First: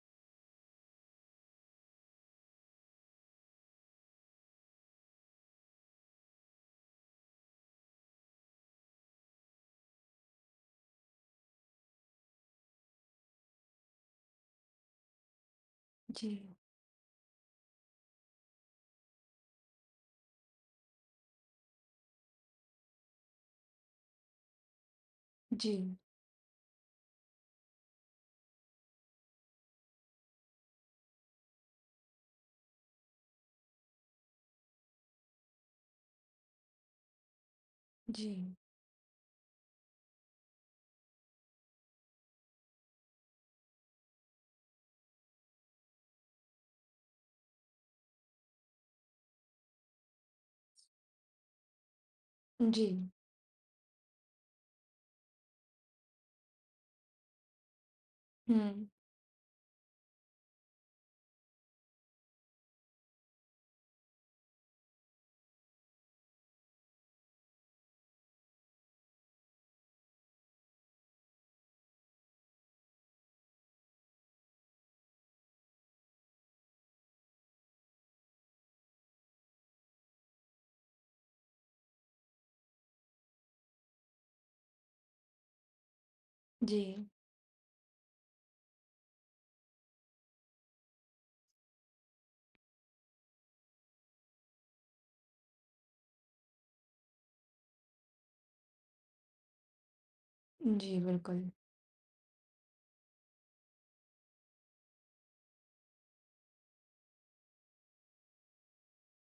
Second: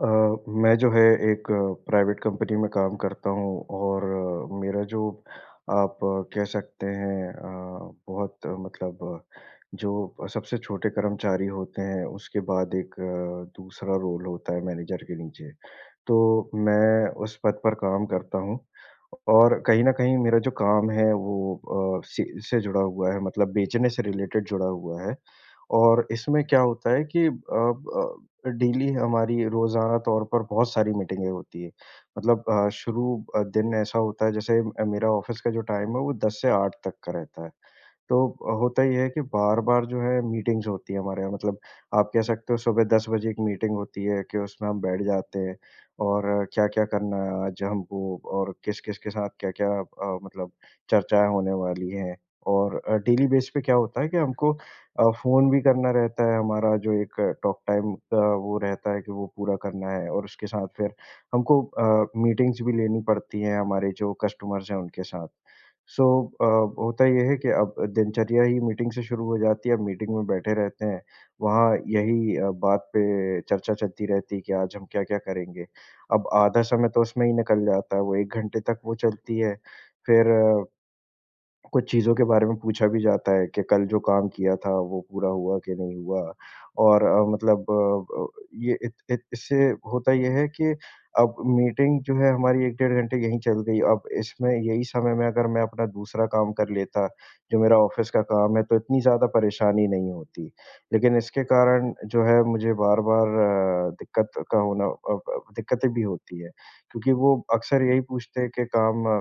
अ, मैं जो है एक प्राइवेट कंपनी में काम करता हूँ और मेरा जो आप कह सकते हैं बहुत मतलब जो सबसे छोटे कर्मचारी होते हैं उसके बाद एक दूसरा रोल होता है मैनेजर के नीचे। तो जी, मैं उस पद पर काम करता हूँ और कहीं न कहीं मेरा जो काम है वो से जुड़ा हुआ है मतलब बेचने से रिलेटेड जुड़ा हुआ है। जी, और इसमें क्या होता है कि अब डेली हमारी रोज़ाना तौर पर बहुत सारी मीटिंगें होती हैं। मतलब दिन ऐसा होता है जैसे मेरा ऑफ़िस का जो टाइम है वो 10 से 8 तक का रहता है। तो जी, होता ये है कि बार-बार जो है मीटिंग्स होती है हमारे यहाँ मतलब आप कह सकते हो सुबह 10 बजे एक मीटिंग होती है कि उसमें हम बैठ जाते हैं और क्या-क्या करना है आज हमको और किस-किस के साथ क्या-क्या मतलब चर्चाएँ होने वाली हैं। और जी, डेली बेस पे क्या होता है कि हमको फ़ोन भी करना रहता है हमारा जो एक टॉक टाइम का वो हुँ, रहता है कि वो पूरा करना है और उसके साथ फिर हमको मीटिंग्स भी लेनी पड़ती हैं हमारे जो कस्टमर्स हैं उनके साथ। सो अ, होता ये है कि अब दिनचर्या ही मीटिंग से शुरू हो जाती है, अब मीटिंग में बैठे रहते हैं। वहाँ यही बात पे चर्चा चलती रहती है कि आज हम क्या-क्या करेंगे। अब आधा समय तो उसमें ही निकल जाता है, वो 1 घंटे तक वो चलती है। फिर कुछ चीज़ों के बारे में पूछा भी जाता है कि कल जो काम किया था वो पूरा हुआ कि नहीं हुआ जी, और ये इत, इत, इससे होता ये है कि अब मीटिंग जो है हमारी एक डेढ़ घंटे यहीं चल गई अब इसमें यही समय में अगर मैं अपना दूसरा काम कर लेता जो मेरा ऑफिस का काम है तो इतनी ज़्यादा परेशानी नहीं होती जी, लेकिन इसके बिल्कुल। कारण जो है मुझे बार बार अ, दिक्कत का होना अ, अ, दिक्कतें भी होती है क्योंकि वो अक्सर यही पूछते हैं कि काम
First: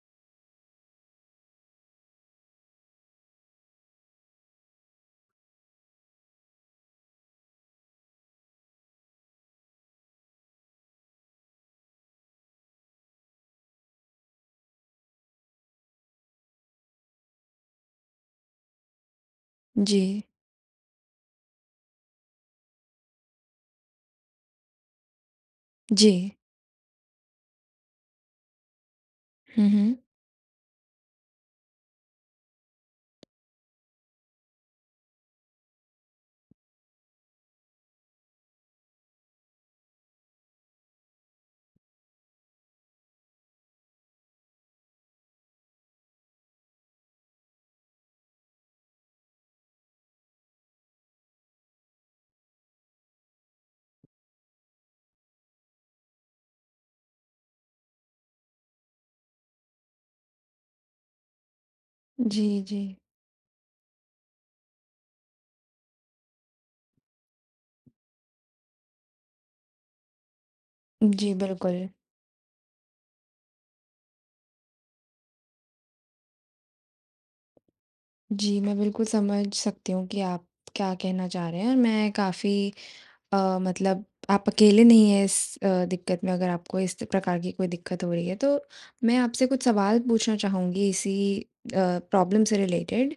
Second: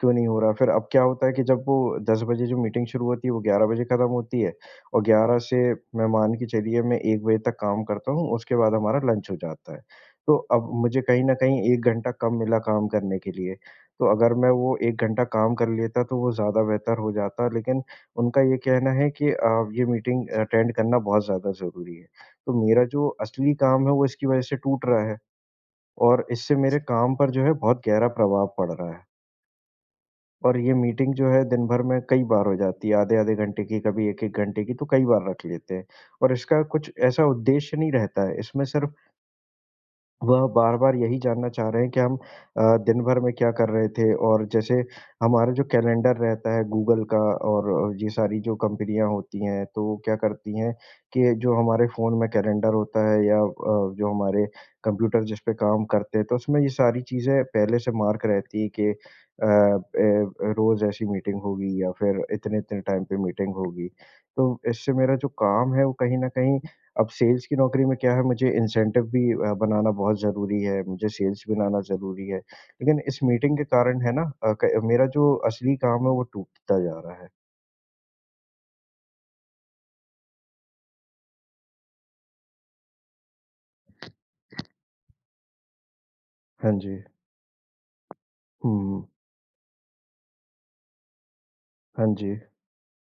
क्यों नहीं हो रहा? फिर अब क्या होता है कि जब वो 10 बजे जो मीटिंग शुरू होती है, वो 11 बजे खत्म होती है और 11 से मैं मान के चलिए मैं 1 बजे तक काम करता हूँ, उसके बाद हमारा लंच हो जाता है। तो अब मुझे कहीं न कहीं 1 घंटा कम मिला काम करने के लिए। तो अगर मैं वो 1 घंटा काम कर लेता तो वो ज़्यादा बेहतर हो जाता, लेकिन उनका ये कहना है कि ये जी, मीटिंग अटेंड करना बहुत ज़्यादा ज़रूरी है। तो मेरा जो असली काम है वो इसकी वजह से टूट रहा है जी। और इससे मेरे काम पर जो है बहुत गहरा प्रभाव पड़ रहा है। हुँ, हुँ। और ये मीटिंग जो है दिन भर में कई बार हो जाती है, आधे-आधे घंटे की, कभी 1-1 घंटे की, तो कई बार रख लेते हैं। और इसका कुछ ऐसा उद्देश्य नहीं रहता है, इसमें सिर्फ़ वह बार-बार यही जानना चाह रहे हैं कि हम दिन भर में क्या कर रहे थे और जैसे हमारा जो कैलेंडर रहता है गूगल का और ये सारी जो कंपनियाँ होती हैं, तो वो क्या करती हैं कि जो हमारे फ़ोन में कैलेंडर होता है या जो हमारे कंप्यूटर जिस पे काम करते हैं, तो उसमें ये सारी चीज़ें पहले से मार्क रहती है कि ए रोज़ ऐसी मीटिंग होगी या फिर जी, इतने-इतने जी, टाइम पे मीटिंग होगी। तो इससे मेरा जो काम है, वो कहीं न कहीं अब सेल्स की नौकरी में क्या है मुझे इंसेंटिव भी बनाना बहुत ज़रूरी है, मुझे जी, सेल्स भी बिल्कुल। बनाना ज़रूरी है। लेकिन इस मीटिंग के कारण है ना अ, क मेरा जो असली काम है वो टूटता जा रहा है। जी, मैं बिल्कुल समझ सकती हूँ कि आप क्या कहना चाह रहे हैं और मैं काफ़ी, मतलब आप अकेले नहीं हैं इस दिक्कत में, अगर हाँ आपको इस जी। प्रकार की कोई दिक्कत हो रही है। तो हुँ, हुँ। मैं आपसे कुछ सवाल पूछना चाहूँगी इसी अ, हाँ जी। प्रॉब्लम से रिलेटेड।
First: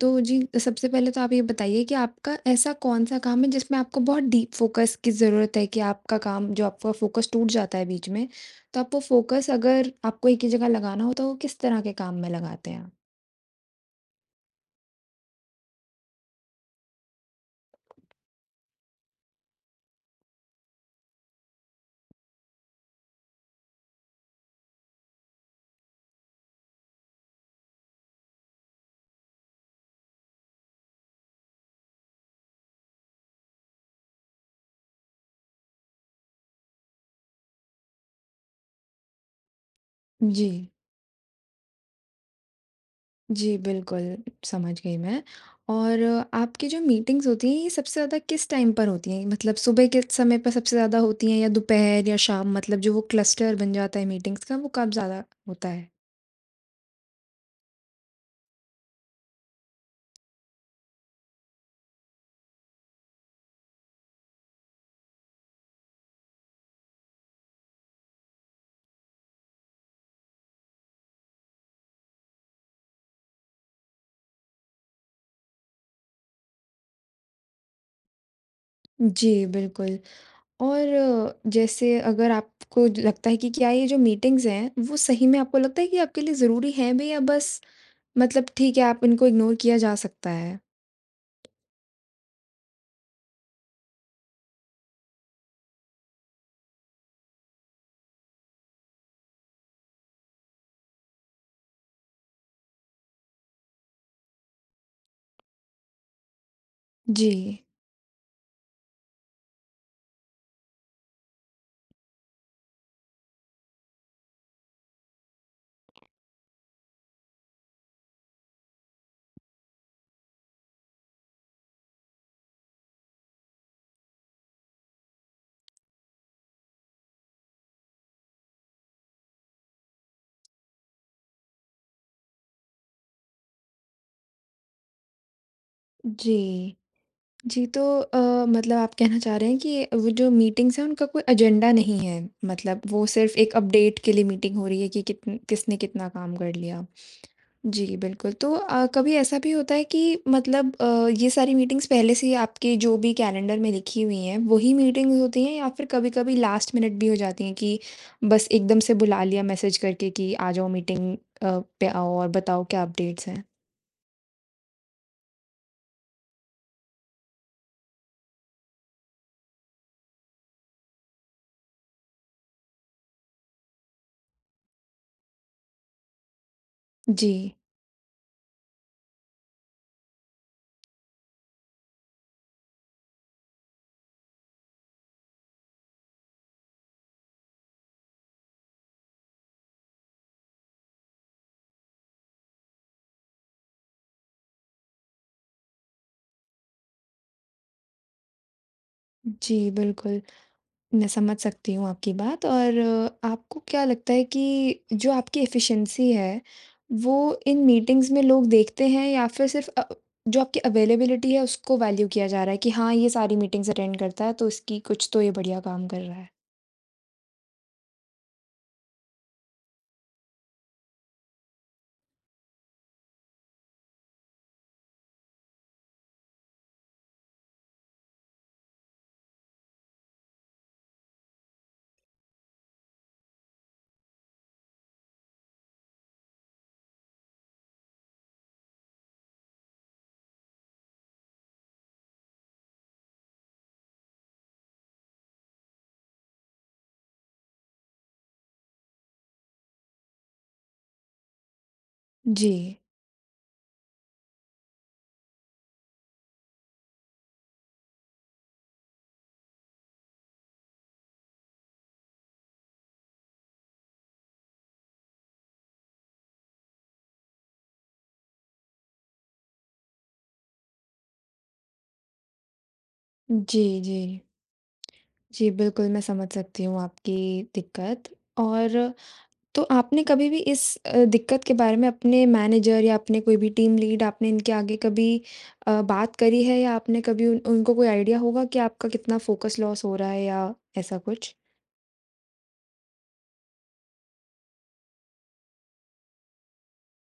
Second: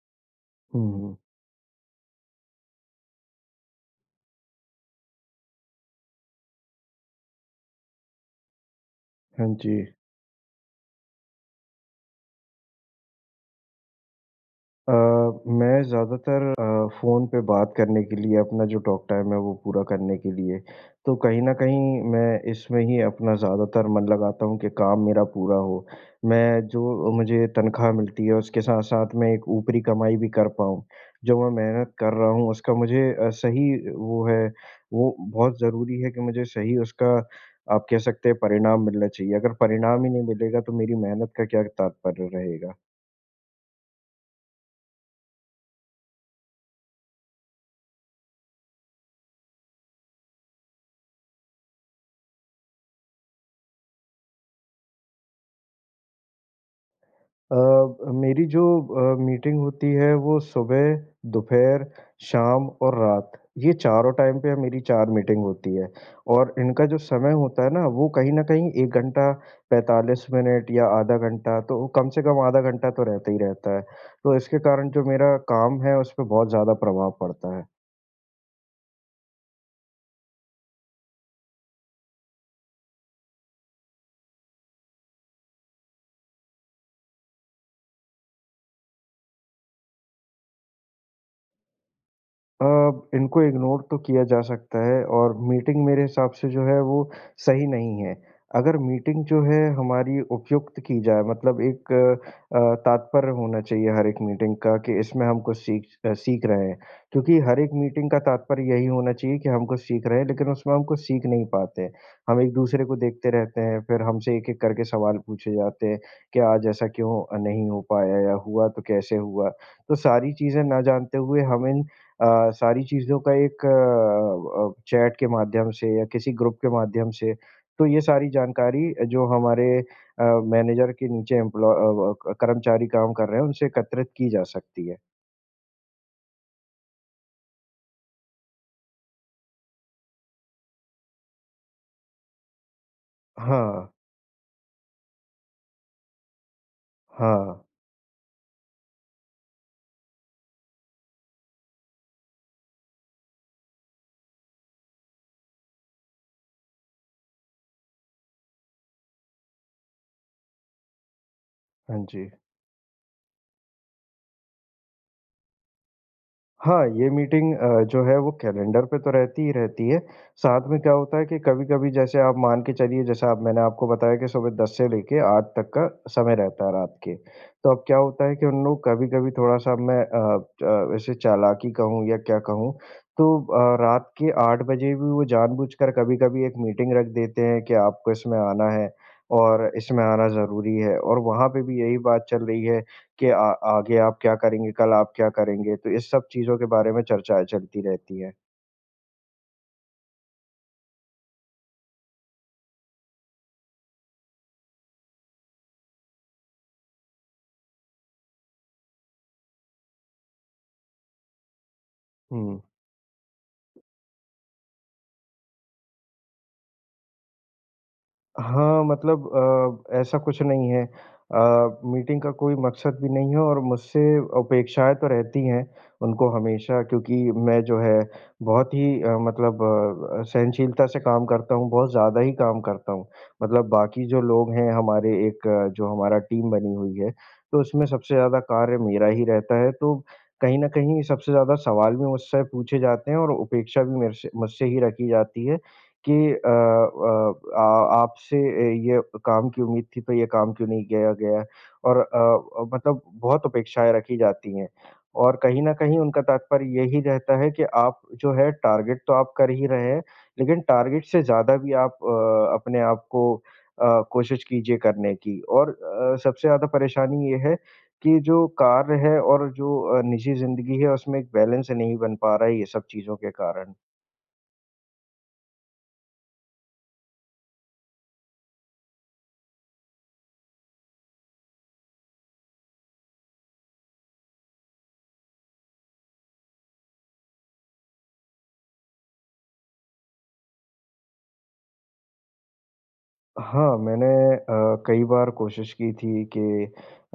तो जी, सबसे हुँ, पहले हुँ। तो आप ये बताइए कि आपका ऐसा कौन-सा काम है जिसमें आपको बहुत डीप फ़ोकस की ज़रूरत है, कि आपका काम, जो आपका फ़ोकस टूट जाता है बीच में, तो आप वो फ़ोकस हाँ जी। अगर आपको एक ही जगह लगाना हो तो वो किस तरह के काम में लगाते हैं आप? अ, मैं ज़्यादातर फ़ोन पे बात करने के लिए अपना जो टॉक टाइम है वो पूरा करने के लिए, तो कहीं न कहीं मैं इसमें ही अपना ज़्यादातर मन लगाता हूँ कि काम मेरा पूरा हो। मैं जो मुझे तनख़्वाह मिलती है उसके साथ-साथ मैं एक ऊपरी कमाई भी कर पाऊँ। जो मैं मेहनत कर रहा हूँ उसका मुझे सही वो है, वो बहुत ज़रूरी है कि मुझे सही उसका आप कह सकते हैं परिणाम मिलना चाहिए। अगर परिणाम ही नहीं जी। मिलेगा तो मेरी मेहनत का क्या तात्पर्य रहेगा? जी, बिल्कुल, समझ गई मैं। और आपकी जो मीटिंग्स होती हैं ये सबसे ज़्यादा किस टाइम पर होती हैं? मतलब सुबह के समय पर सबसे ज़्यादा होती हैं या दोपहर या शाम, मतलब जो वो क्लस्टर बन जाता है मीटिंग्स का वो कब ज़्यादा होता है? अ, मेरी जो मीटिंग होती है वो सुबह, दोपहर, शाम और रात, ये चारों टाइम पे मेरी 4 मीटिंग होती है और इनका जो समय होता है ना वो कहीं न कहीं 1 घंटा 45 मिनट या आधा घंटा तो कम से कम आधा घंटा तो रहता ही रहता है। तो इसके कारण जो मेरा काम है उस पे बहुत ज़्यादा प्रभाव पड़ता है। जी, बिल्कुल। और जैसे, अगर आपको लगता है कि क्या ये जो मीटिंग्स हैं, वो सही में आपको लगता है कि आपके लिए ज़रूरी हैं भी, या बस मतलब ठीक है, आप इनको इग्नोर किया जा सकता है? अ, इनको इग्नोर तो किया जा सकता है और मीटिंग मेरे हिसाब से जो है वो सही नहीं है। अगर मीटिंग जो है हमारी उपयुक्त की जाए मतलब एक तात्पर्य होना चाहिए हर एक मीटिंग का कि इसमें हम कुछ सीख रहे हैं। जी, क्योंकि हर एक मीटिंग का तात्पर्य यही होना चाहिए कि हम कुछ सीख रहे हैं लेकिन उसमें हम कुछ सीख नहीं पाते हैं। हम एक-दूसरे को देखते रहते हैं, फिर हमसे एक-एक करके सवाल पूछे जाते हैं कि आज ऐसा क्यों नहीं हो पाया या हुआ तो कैसे हुआ? तो सारी चीज़ें ना जानते हुए हम सारी चीज़ों का एक चैट के माध्यम से या किसी ग्रुप के माध्यम से, तो ये सारी जानकारी जो हमारे मैनेजर के नीचे व कर्मचारी काम कर रहे हैं, उनसे एकत्रित की जा सकती है। जी। जी, तो मतलब आप कहना चाह रहे हैं कि वो जो मीटिंग्स हैं उनका कोई एजेंडा नहीं है, मतलब वो सिर्फ़ एक हाँ, अपडेट के लिए मीटिंग हो रही है कि कितन किसने कितना काम कर लिया। हाँ। जी, बिल्कुल। तो कभी ऐसा भी होता है कि मतलब ये सारी मीटिंग्स पहले से ही आपके जो भी कैलेंडर में लिखी हुई हैं, वही मीटिंग्स होती हैं, या फिर कभी-कभी लास्ट मिनट भी हो जाती हैं कि बस एकदम से बुला लिया मैसेज करके कि आ जाओ मीटिंग पे, हाँ आओ और जी। बताओ क्या अपडेट्स हैं? हाँ, ये मीटिंग जो है वो कैलेंडर पे तो रहती ही रहती है। साथ में क्या होता है कि कभी-कभी जैसे आप मान के चलिए जैसे आप मैंने आपको बताया कि सुबह 10 से लेके 8 तक का समय रहता है रात के। जी। तो अब क्या होता है कि उन लोग कभी-कभी थोड़ा-सा मैं अ, च ऐसे चालाकी कहूँ या क्या कहूँ तो रात के 8 बजे भी वो जानबूझकर कभी-कभी एक मीटिंग रख देते हैं कि आपको इसमें आना है और इसमें आना ज़रूरी है और वहाँ पे भी यही बात चल रही है कि आ आगे आप क्या करेंगे, कल आप क्या करेंगे? तो इस सब चीज़ों के बारे में चर्चाएँ चलती रहती हैं। जी, बिल्कुल। मैं समझ सकती हूँ आपकी बात। और आपको क्या लगता है कि जो आपकी एफिशिएंसी है, वो इन मीटिंग्स में लोग देखते हैं, या फिर सिर्फ़ जो आपकी अवेलेबिलिटी है उसको वैल्यू किया जा रहा है हुँ। कि हाँ, ये सारी मीटिंग्स अटेंड करता है तो इसकी, कुछ तो ये बढ़िया काम कर रहा है? हाँ, मतलब ऐसा कुछ नहीं है। मीटिंग का कोई मकसद भी नहीं है और मुझसे अपेक्षाएँ तो रहती हैं उनको हमेशा क्योंकि मैं जो है बहुत ही सहनशीलता से काम करता हूँ, बहुत ज़्यादा ही काम करता हूँ। मतलब बाकी जो लोग हैं हमारे एक जो हमारा टीम बनी हुई है, तो उसमें सबसे ज़्यादा कार्य मेरा ही रहता है। तो कहीं न कहीं सबसे ज़्यादा सवाल भी मुझसे पूछे जाते हैं और उपेक्षा भी मेरे से मुझसे ही रखी जाती है। कि अ अ, आ आपसे ये काम की उम्मीद थी, तो ये काम क्यों नहीं किया गया? और जी। बहुत अपेक्षाएँ रखी जाती हैं और कहीं न कहीं उनका तात्पर्य यही रहता है कि आप जो है टारगेट तो आप कर ही रहे हैं, लेकिन टारगेट से ज़्यादा भी आप अपने आप को कोशिश कीजिए करने की। और सबसे ज़्यादा परेशानी ये है कि जो कार्य है और जो निजी ज़िंदगी है, उसमें एक बैलेंस नहीं बन पा रहा है ये सब चीज़ों के जी, कारण। जी। जी, बिल्कुल मैं समझ सकती हूँ आपकी दिक्कत। और तो आपने कभी भी इस दिक्कत के बारे में अपने मैनेजर या अपने कोई भी टीम लीड, आपने इनके आगे कभी बात करी है, या आपने कभी उनको कोई आइडिया होगा कि आपका कितना फोकस लॉस हो रहा है या ऐसा कुछ? हाँ, मैंने कई बार कोशिश की थी कि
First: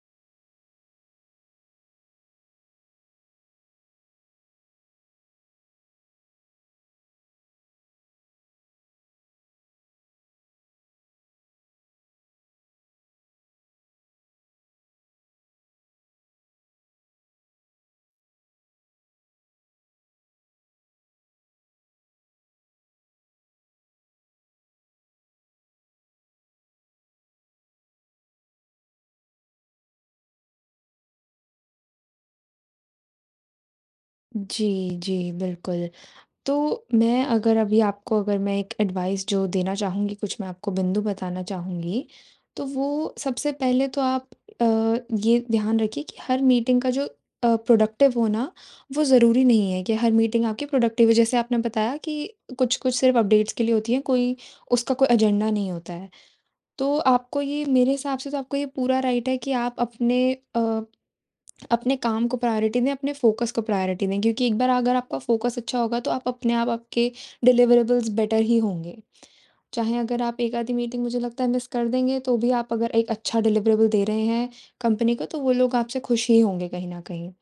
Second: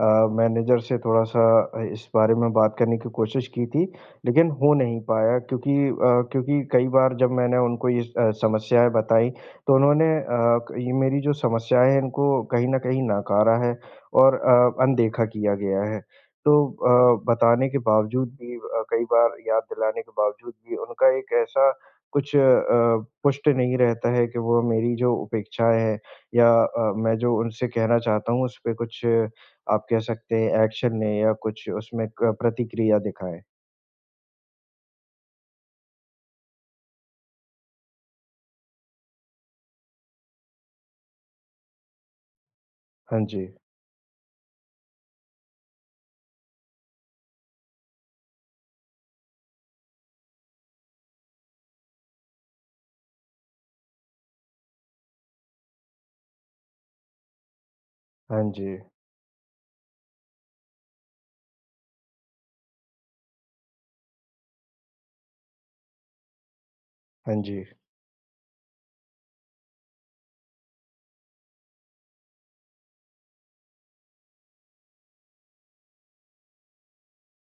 अ, मैनेजर से थोड़ा-सा इस बारे में बात करने की कोशिश की थी, लेकिन हो नहीं पाया क्योंकि कई बार जब मैंने उनको ये समस्याएँ बताई, तो उन्होंने अ, क ये मेरी जो समस्याएँ हैं, इनको कहीं न कहीं नकारा है और अनदेखा किया गया है। तो बताने के बावजूद भी कई बार याद दिलाने के बावजूद भी उनका एक ऐसा कुछ पुष्ट नहीं रहता है कि वो मेरी जो अपेक्षाएँ हैं, या मैं जो उनसे कहना चाहता हूँ, उसपे कुछ आप कह सकते हैं एक्शन लें या कुछ उसमें क प्रतिक्रिया दिखाएँ। जी, जी, बिल्कुल। तो मैं, अगर अभी आपको अगर मैं एक एडवाइस जो देना चाहूँगी, कुछ मैं आपको बिंदु बताना चाहूँगी, तो वो हाँ जी, सबसे पहले तो आप अ, ये ध्यान रखिए कि हर मीटिंग का जो प्रोडक्टिव होना, वो ज़रूरी नहीं है कि हर मीटिंग आपकी प्रोडक्टिव है। जैसे आपने बताया कि कुछ-कुछ सिर्फ़ अपडेट्स के लिए होती हैं, कोई उसका कोई एजेंडा नहीं होता है। तो आपको, ये मेरे हिसाब से तो हाँ आपको ये जी, पूरा राइट है कि आप अ अपने काम को प्रायोरिटी दें, अपने फ़ोकस को प्रायोरिटी दें, क्योंकि एक बार अगर आपका फ़ोकस अच्छा होगा तो आप अपने आप, आपके हाँ जी, डिलिवरेबल्स बेटर ही होंगे। चाहे अगर आप एक आधी मीटिंग, मुझे लगता है, मिस कर देंगे तो भी आप अगर एक अच्छा डिलिवरेबल दे रहे हैं कंपनी को, तो वो लोग आपसे खुश ही होंगे कहीं न कहीं।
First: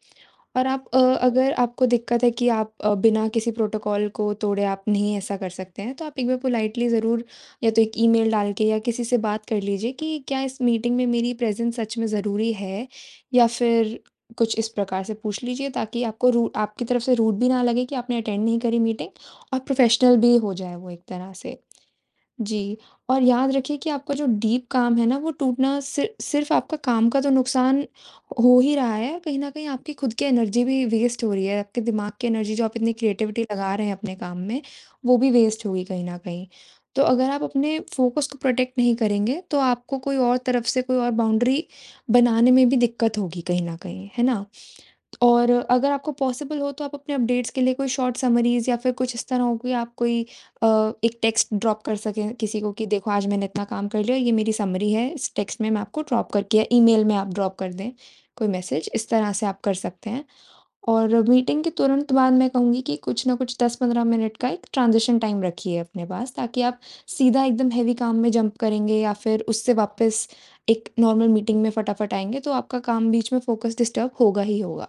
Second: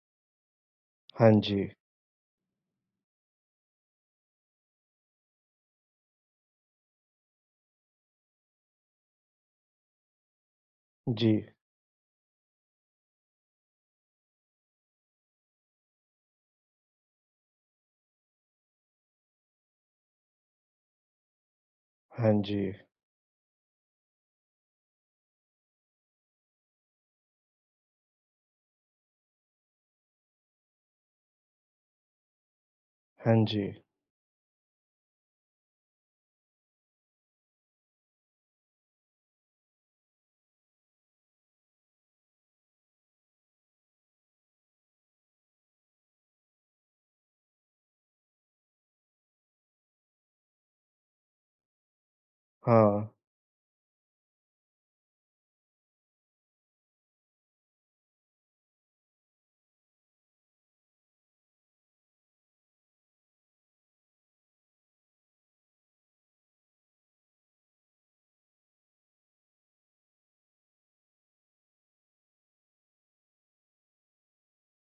और आप, हाँ अगर जी, आपको दिक्कत है कि आप बिना किसी प्रोटोकॉल को तोड़े आप नहीं ऐसा कर सकते हैं, तो आप एक बार पोलाइटली ज़रूर, या तो एक ईमेल डाल के या किसी से बात कर लीजिए कि क्या इस मीटिंग में जी, मेरी प्रेज़ेंस सच में ज़रूरी है? या फिर कुछ इस प्रकार से पूछ लीजिए ताकि आपको, रू आपकी तरफ से रूड भी ना लगे कि आपने अटेंड नहीं करी मीटिंग, और प्रोफेशनल भी हो जाए वो एक तरह से। हाँ जी, जी, और याद रखिए कि आपका जो डीप काम है ना, वो टूटना सिर्फ़ आपका काम का तो नुकसान हो ही रहा है, कहीं न कहीं आपकी खुद की एनर्जी भी वेस्ट हो रही है, आपके दिमाग की एनर्जी जो आप इतनी हाँ क्रिएटिविटी जी, लगा रहे हैं अपने काम में, वो भी वेस्ट होगी कहीं न कहीं। तो अगर आप अपने फ़ोकस को प्रोटेक्ट नहीं करेंगे, तो आपको कोई और तरफ से कोई और बाउंड्री बनाने में भी दिक्कत होगी कहीं न कहीं, है ना? और अगर आपको पॉसिबल हो तो आप अपने अपडेट्स के लिए कोई शॉर्ट समरीज़, या फिर कुछ इस तरह हो कि आप कोई अ, एक टेक्स्ट ड्रॉप कर सकें किसी को कि हाँ, देखो आज मैंने इतना काम कर लिया, ये मेरी समरी है, इस टेक्स्ट में मैं आपको ड्रॉप करके या ईमेल में आप ड्रॉप कर दें, कोई मैसेज इस तरह से आप कर सकते हैं। और मीटिंग के तुरंत बाद मैं कहूँगी कि कुछ ना कुछ 10-15 मिनट का एक ट्रांज़िशन टाइम रखिए अपने पास, ताकि आप सीधा एकदम हेवी काम में जंप करेंगे, या फिर उससे वापस एक नॉर्मल मीटिंग में फटाफट आएँगे, तो आपका काम बीच में फ़ोकस डिस्टर्ब होगा ही होगा।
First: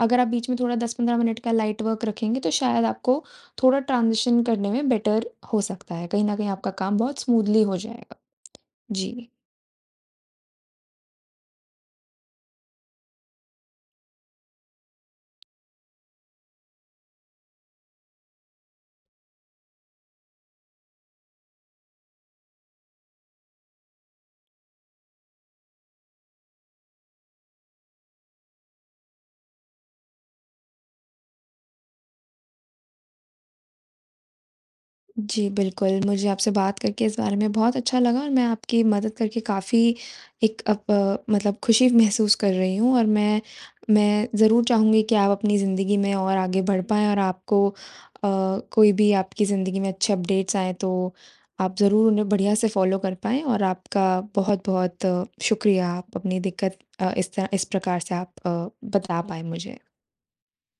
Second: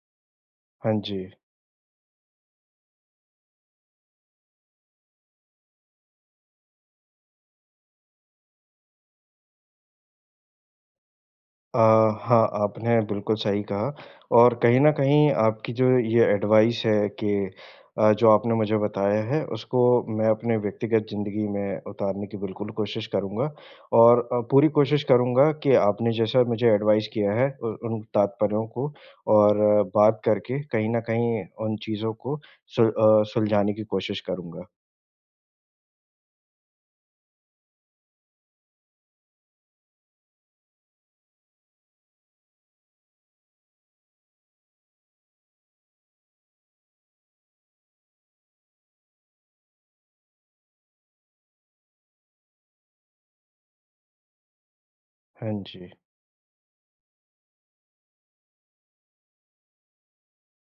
अगर आप बीच में थोड़ा हाँ 10-15 जी। मिनट का लाइट वर्क रखेंगे तो शायद आपको थोड़ा ट्रांज़िशन करने में बेटर हो सकता है। कहीं न कहीं आपका काम बहुत स्मूथली हो जाएगा। जी। अ, हाँ, आपने बिल्कुल सही कहा और कहीं न कहीं आपकी जो ये एडवाइस है कि जो आपने मुझे बताया है उसको मैं अपने व्यक्तिगत ज़िंदगी में उतारने की बिल्कुल कोशिश करूँगा और पूरी कोशिश करूँगा कि आपने जैसा मुझे एडवाइस किया है उ उन तात्पर्यों को और बात करके कहीं न कहीं उन चीज़ों को सुलझाने की कोशिश करूँगा। जी, बिल्कुल, मुझे आपसे बात करके इस बारे में बहुत अच्छा लगा, और मैं आपकी मदद करके काफ़ी, एक अब मतलब, खुशी महसूस कर रही हूँ, और मैं ज़रूर चाहूँगी कि आप अपनी ज़िंदगी में और आगे बढ़ पाएँ, और आपको कोई भी आपकी ज़िंदगी में अच्छे अपडेट्स आएँ तो आप ज़रूर उन्हें बढ़िया से फ़ॉलो कर पाएँ। और आपका बहुत-बहुत हाँ शुक्रिया, जी। आप अपनी दिक्कत इस प्रकार से आप बता पाए मुझे।